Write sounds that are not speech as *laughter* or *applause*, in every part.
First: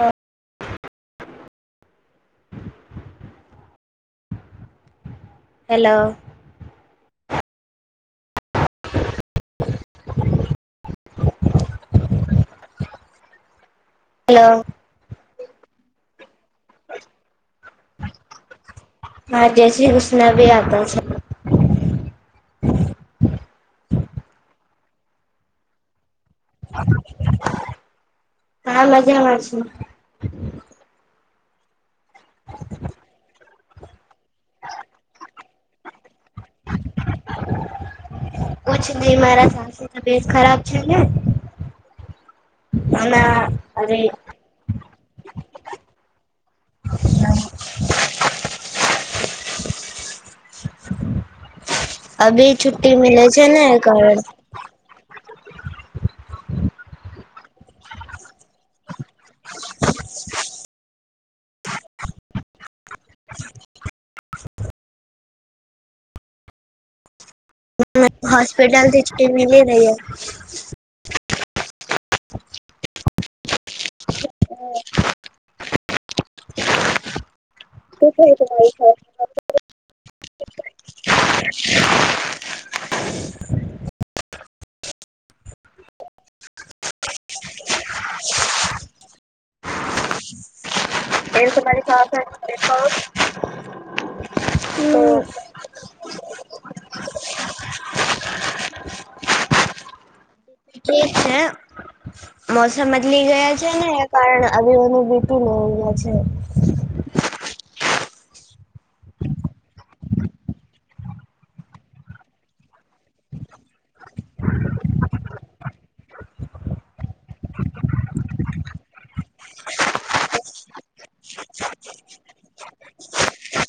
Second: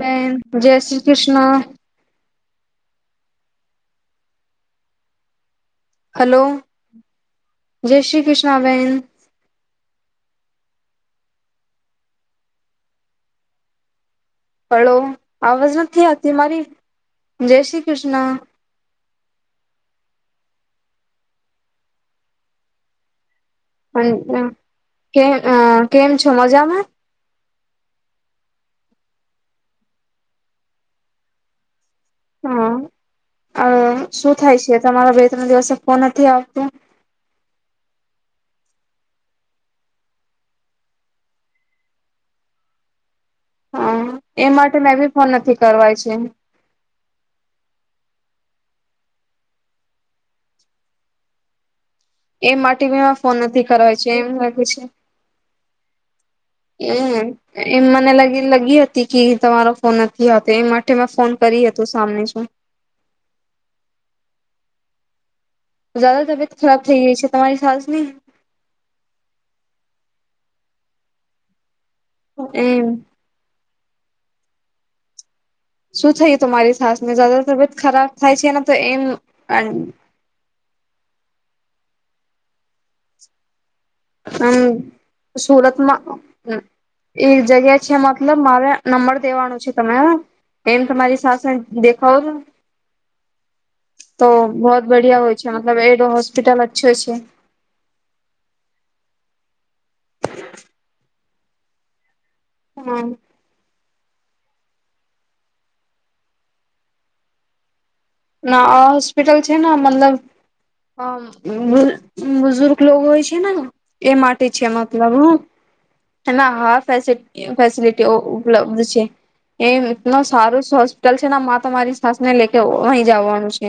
બેન, જય શ્રી કૃષ્ણ. હલો. જય શ્રી કૃષ્ણ, બેન. હેલો હાડો. આવાજ નથી, આ. હા જય શ્રી ક્રિષ્ના, બી આતો. *unintelligible* *unintelligible* કે આ કેમ. સમજામા. હા, મજામા છ. હા. અ શું થાય છે તમારા બે ત્રણ દિવસે ફોન નથી આવતોું? કછ દ મારા સાસ તબિયત ખરાબ છે ને. હ ના હા એ માટે મેં બી નથી કરવાય છે. ના *inaudible* એ અભી માટે છુટ્ટી બીમાં મિલે ફોન છે ને નથી ક છે એમ લાગે છે. એ એમ મને લાગી લગી લગી હતી કે તમારો ફોન નથી આવતો એ માટે મેં ફોન કરી હતો સામનેથી. જ્યાદા તબિયત ખરાબ થઈ ગઈ છે. તમારી સાસની મને હોસ્પિટલથી જ ટીમ મળી. *inaudible* એમ? હા. શું થયું તમારી સાસને જ્યાદા તબિયત ખરાબ શું થયું થાય છેને તો એમ હમ સુરતમાં હ એક જગ્યા છે મતલબ મારે નંબર દેવાનું છે તમે હ. એમ તમારી એ સા તમારી દેખાવો છો તો બહુત બધિયા હોય છે મતલબ એડ હોસ્પિટલ અચ્છો છે. એ છે. મોસમ હા બદલી ગયા છે ને. કારણ આજે મારુ *inaudible* ના આ હોસ્પિટલ છેને મતલબ બુઝુર્ગ લોકો હોય છે, ને એ માટે છે મતલબ હ એ હા ફેસિલિટી ઉપલબ્ધ છે. એ સારું હોસ્પિટલ છે તમારી સાસને લે અહી જવાનું છે,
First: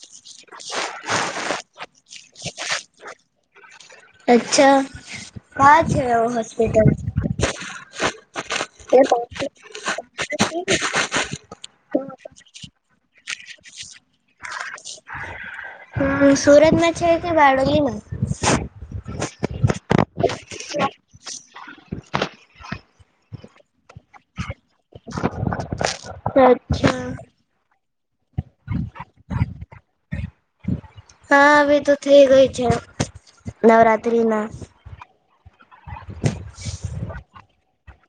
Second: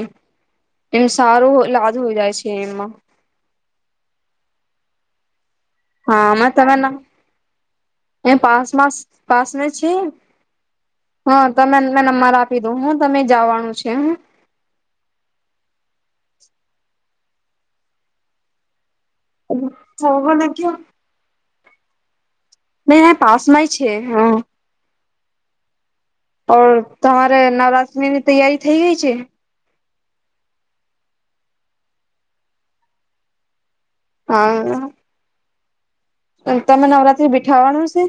એમ સારું લાદ જાય છે એમાં અચ્છા કા છે અવું હામાં હોસ્પિટલ. તમે એ પાસમાસ પાસમે છે હા તમે નંબર આપી દઉ હું તમે જવાનું છે હ હમ સુરતમાં છે કે બારડોલીમાં *unintelligible* ન ના પાસમાંય છે હા ઓ અચ્છા તમારે નવરાત ને ની તૈયારી થઈ ગઈ છે? હા વી તો થઈ ગય છે નવરાત્રિના હા તમે નવરાત્રી બીઠાવાનું છે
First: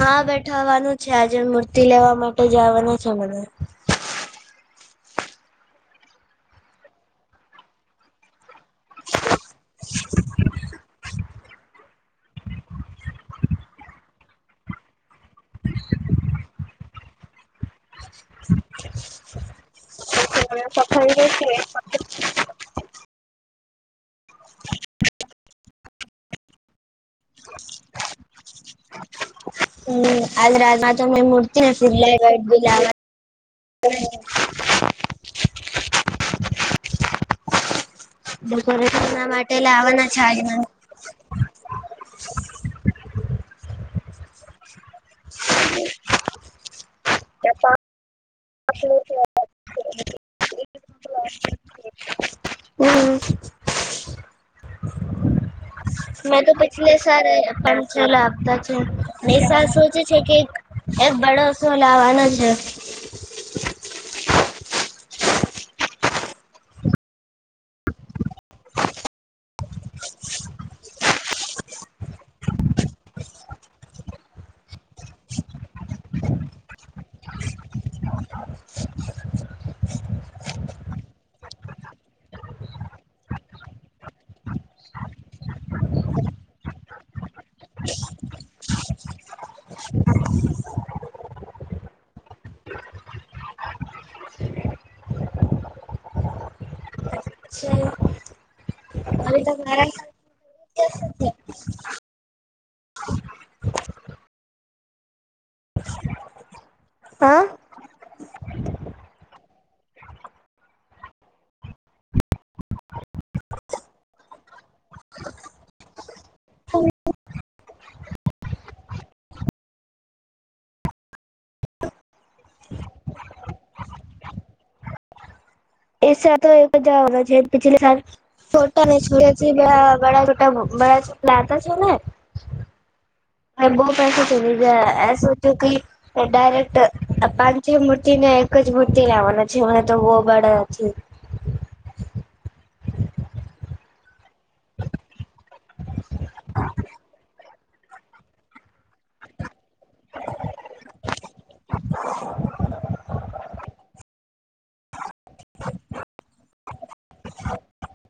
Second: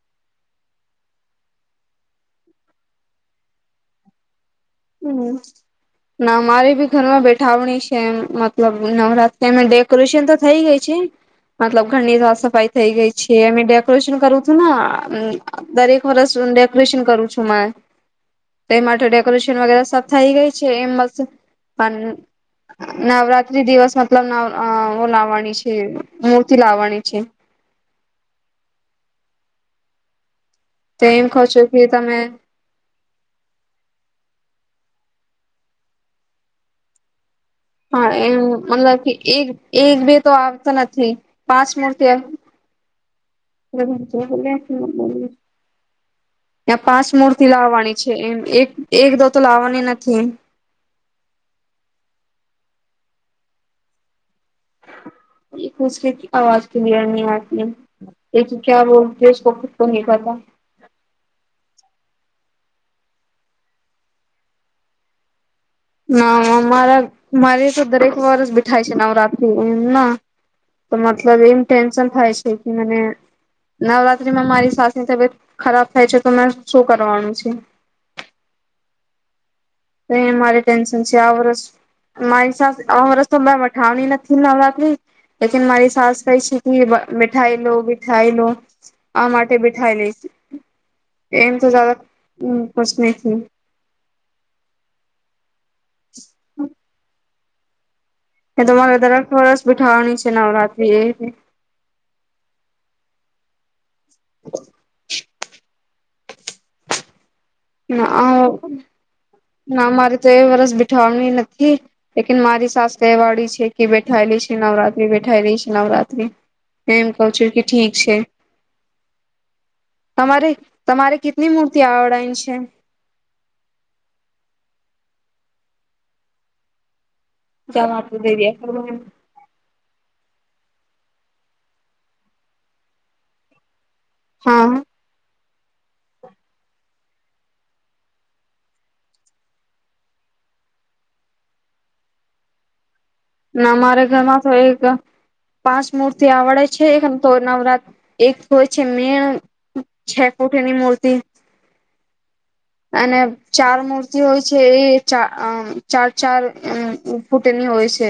હા બેઠાવાનું છે આજે મૂર્તિ લેવા માટે જવાનુ છે મને હમ ના મારી બી ઘરમાં બેઠાવણી છે એ મતલબ નવરાત તેમાં ડેકોરેશન તો થઈ ગઈ છે મતલબ ઘરની સાફ સફાઈ થઈ ગઈ છે અ ડેકોરેશન કરું છું ને દરેક વર્ષ ડેકોરેશન કરું છું મે એ માટે ડેકોરેશ વગેરે સબ થઈ ગઈ થઇ પણ જશે નવરાત્રી દિવસ મતલબવ લાવાની છે મૂર્તિ લાવવાની છે તો એમ કહો છો કે તમે *unintelligible* હા એમ મતલબ ડેકોરેશન કે ના એક માટે એક લાવવાના બે છે તો આજ મને. આવતો નથી પાંચ મર્ ત્યા પાંચ મૂર્તિ લાવવાની છે એમ *inaudible* એક એકદા તો લવાનીના કે *inaudible* હમ. એ *inaudible* મેં તો પિછલે સ પલા આપતા છે સલ સોચે છે કે એ બળ *inaudible* છોલાવા નજ *inaudible* નામારા મારે તો દરેક વરષ બ બેઠાય છે નવરાતિ એમ ના તો મતલબ એમ ટેન્શન થાય છે કે મને નવરાત્રીમાં મારી સાસની તબિયત ખરાબ થાય છે તો મે શું કરવાનું છે. મારી ટેન્શન છે આ વર્ષ મારી સાસ આ વરષ તો મઠાવની નથી લકલી લે મારી સાસ કઈ છે કે મઠાઈ લો બઠાઈ લો આ માટે બઠાઈ લઈશ એમ તો ખુશ નથી હમ. એ તો માગ ત્યારે અરે વર્સ બ તમારા બેઠાવાની છે નવરાત્ર *unintelligible* *unintelligible* હા. ના ના મારે તો એ વરષ બેઠાની નથી લેન મારી સાસ કહેવાળડી છે કે બેઠાયેલી છે નવરાત્રી બેઠાયલી છે નવરાત્રી એમ કઉ છું કે ઠીક છે તમારે તમારે કેટલી મૂર્તિ આવડ છે છે *unintelligible* પિછલી જવા સ આપું દઈ દે છોટા ખરું. ને છડ છે બ બ *unintelligible* હ બોલ. પછી ચલી હા જાય એ જો ક ડાયરેક્ટ પાંચ છે મૂર્તિને એક જ મૂર્તિ લાવવાના છે મને તો હોબાળ નથી. અમારે ઘરમાં તો એક પાંચ મૂર્તિ આવડે છે તો નવરાત્ર એક હોય છે મેણ છ ફૂટ એની મૂર્તિ અને ચાર મૂર્તિ હોય છે એ ચ ચાર ચાર ફૂટેની હોય છે.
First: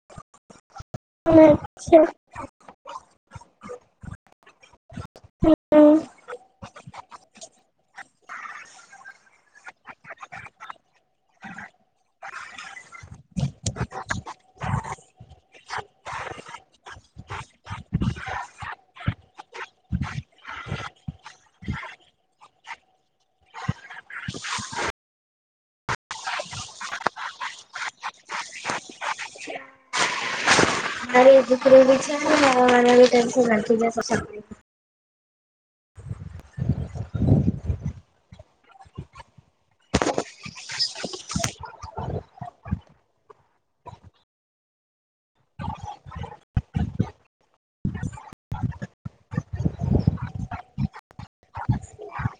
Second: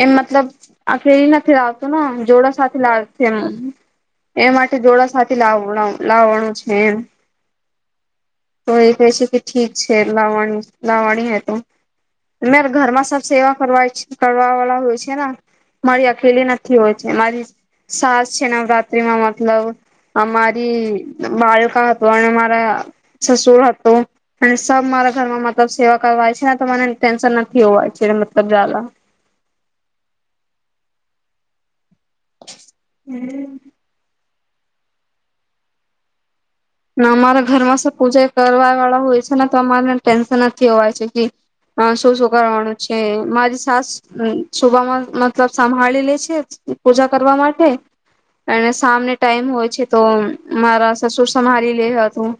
એ મતલબ આખે એ નથી લાવતુંને જોડા સાથે લાવતી એમ એ માટે જોડા સાથે લાવ લાવવાનું છે. એમ તો એ કહે છે કે ઠીક છે લાવવાની લાવવાની હ તોરે ઘરમાં સ સેવા કરવાય છે કરવા વાળા હોય છે ને મારી અકેલી નથી હોય છે. મારી સાસ છે નવરાત્રીમાં મતલબ મારી બાળક હતું અને મારા સસુર હતું અને સબ મારા ઘરમાં મતલબ સેવા કરવાય છે ને તો મને ટેન્શન નથી હોવાય છે મતલબ મારે ઘરે પડી છે. *unintelligible* અમારા ઘરમાં સર પૂજા કરવા વાળા હોય છે ને તો અમારે ટેન્શન નથી હોવાય છે કે શું શું કરવાનું છે મારી સાસ સુભામાં મતલબ સંભાળી લે છે પૂજા કરવા માટે અને સામને ટાઈમ હોય છે તો મારા સસુર અમારે લીએ હતું.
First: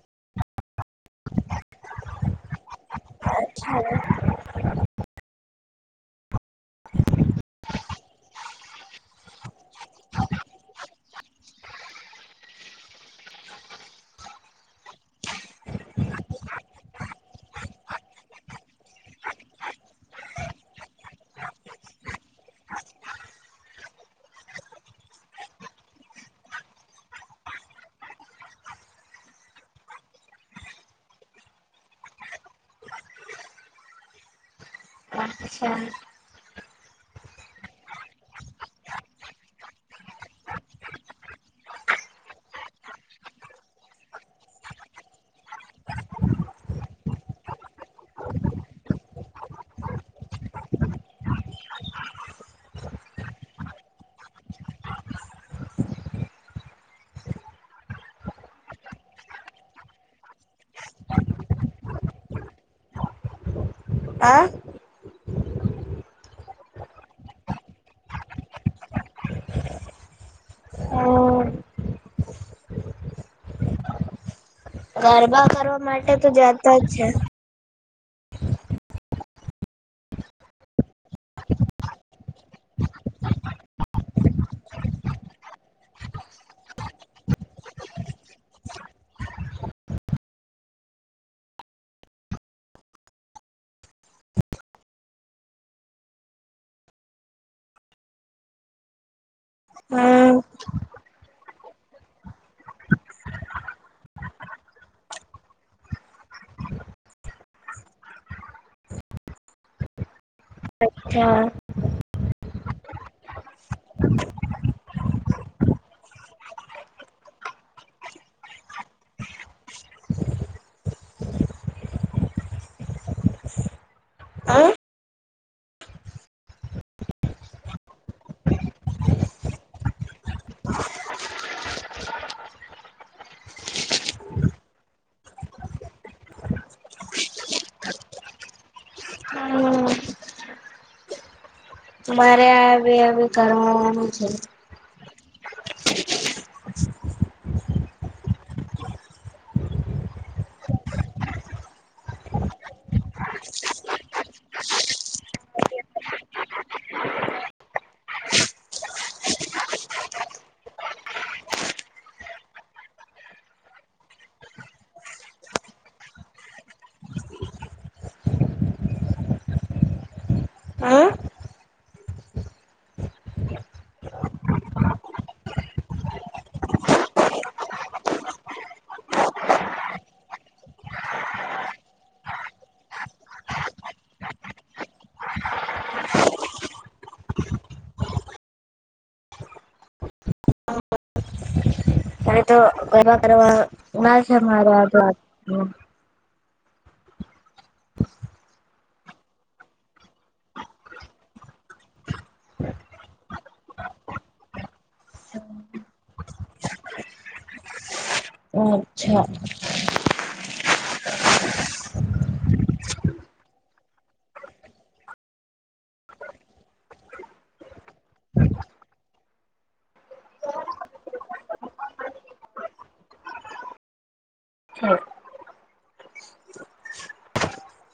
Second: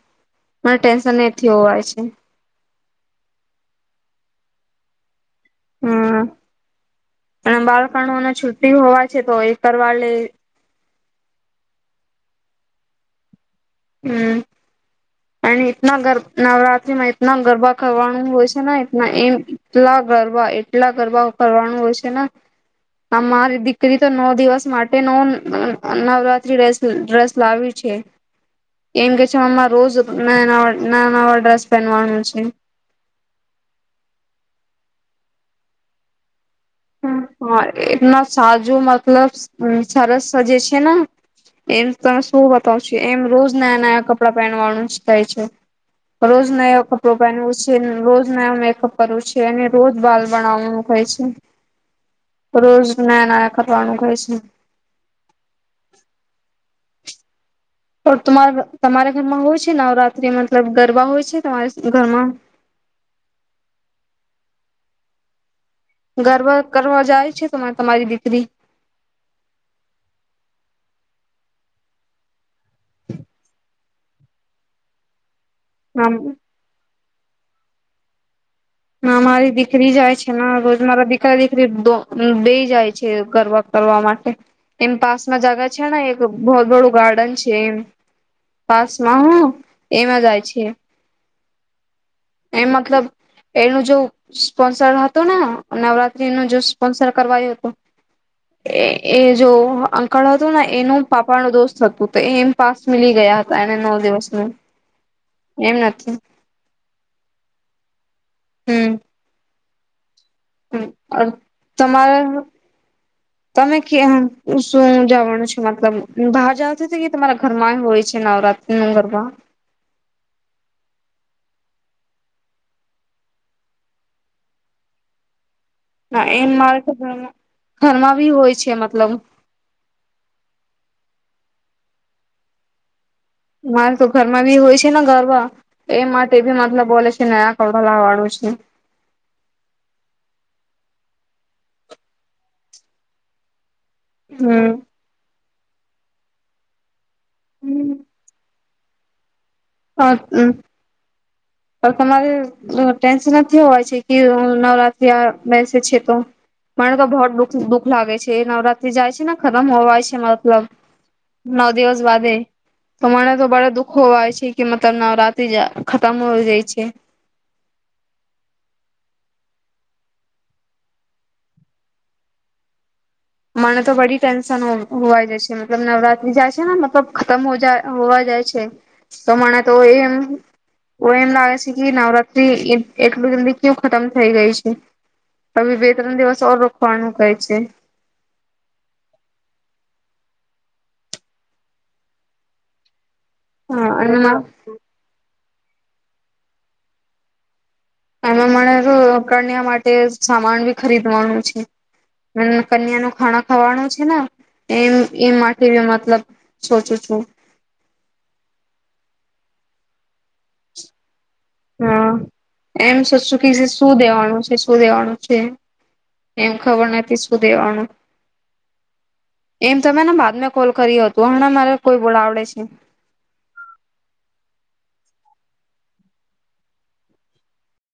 મને ટેન્શન એ થયું હોય છે. અચ્છા હમ અને બાળકોને છુ્ટી હોવાય છે તો એ કરવા લે. હમ અને એટલા નવરાત્રીમાં એટના ગરબા કરવાનું હોય છે ને એના એમ એટલા ગરબા એટલા ગરબા કરવાનું હોય છે ને આ મારી દીકરી તો નવ દિવસ માટે ન નવરાત્રી ડ્રેસ લાવ છે એમ કેહે છે અમાં રોજ ના નવા ડ્રેસ પહેનવાનો છે. *inaudible* હા એટના સાજો મતલબ સરસ સ જે છે ને એમ તને શું બતાવ છો એમ રોજ નયા નયા કપડાં પહેનવાનું જ કહે છે. રોજ નયો કપડો પહેનવું છે રોજ નયો મેકઅપ કરવું છે અને રોજ બાલ બનાવવાનું કહે છે. રોજ નાયા નાયા કરવાનું કેય છે. રા તમારા ઘરમાં હોય છે નવરાત્રિ મતલબ ગરબા હોય છે તમારે ઘરમાં? હા. ગરબ કરવા જાય છે તરે તમારી દીકરી *inaudible* ગરબા કરવા માટે આમ તો જાતા જ છે. ના મારી દીકરી જાય છે ને રોજ મારા દીકરા દીકરી બેઈ જાય છે ગરબ કરવા માટે. એમ પાસમાં જાગા છે ને એક બ બડું ગાર્ડન છે એમ પાસમાં હ એમાં જાય છે એ મતલબ એનું જો સ્પોન્સર હતું ને નવરાત્રીનું સ્પોન્સર કરવાયું હતું એ એ જો અંકળ હમ હતું ને એનું પાપા ન દોસ્ત હતું તો એમ પાસ મિલી ગયા હતા એને નવ દિવસ ન એમ નથી હમ. અચ્છા તમારે તમે ક્યાં શું જવાનું છે મતલબ બહાર જતા કે તમારા ઘરમાં હોય છે નવરાત્રિ ના ગરબા? હમ ના એમ મારે તો ઘર ઘરમાં બી હોય છે મતલબ. મારે તો ઘરમાં બી હોય છે ને ગરવા એ માટે બી મતલબ બોલે છે નયા કપડા લાવવાનું છે. મારે આ *inaudible* *unintelligible* હમ હમ્મ. સાચું. પણ તમારે ટેન્શન નથી હોવાય છે કે નવરાત્રી આ બેસે છે તો મને તો બહ દુખ દુઃખ લાગે છે. નવરાત્રી જાય છે ને ખતમ હોવાય છે. મતલબ નવ દિવસ બાદે તો મને તો બડે દુઃખ હોવાય છે કે મતલબ નવરાત્રી ખતમ હો જાય છે. મને તો બધી ટેન્શન હોવા જાય છે. મતલબ નવરાત્રી જાય છે ને મતલબ ખતમ હો હોવા જાય છે તો મને તો એમ એમ લાગે છે કે નવરાત્રી એ એટલું જી કયું ખતમ થઈ ગઈ છે. હવ બે ત્રણ દિવસ ઓર રોખવાનું કહે છે. ત્યારે તો કર અ હા અને ના છે એમાં મારે આદ વાત. *unintelligible* એમાં મન કન્યા માટે સામાન બી ખરીદવાનું છે. કન્યા નુ ખાણા ખાવાનું છે ને એમ એમ માટે મતલબ સોચું છું. અચ્છા. હા, એમ સાચું કે શું દેવાનું છે શું દેવાનું છે? એમ ખબર નથી શું દેવાનું. એમ તમે બાદ મે કોલ કર્યો હતું હમણા મારે કોઈ બોલા આવડે છે.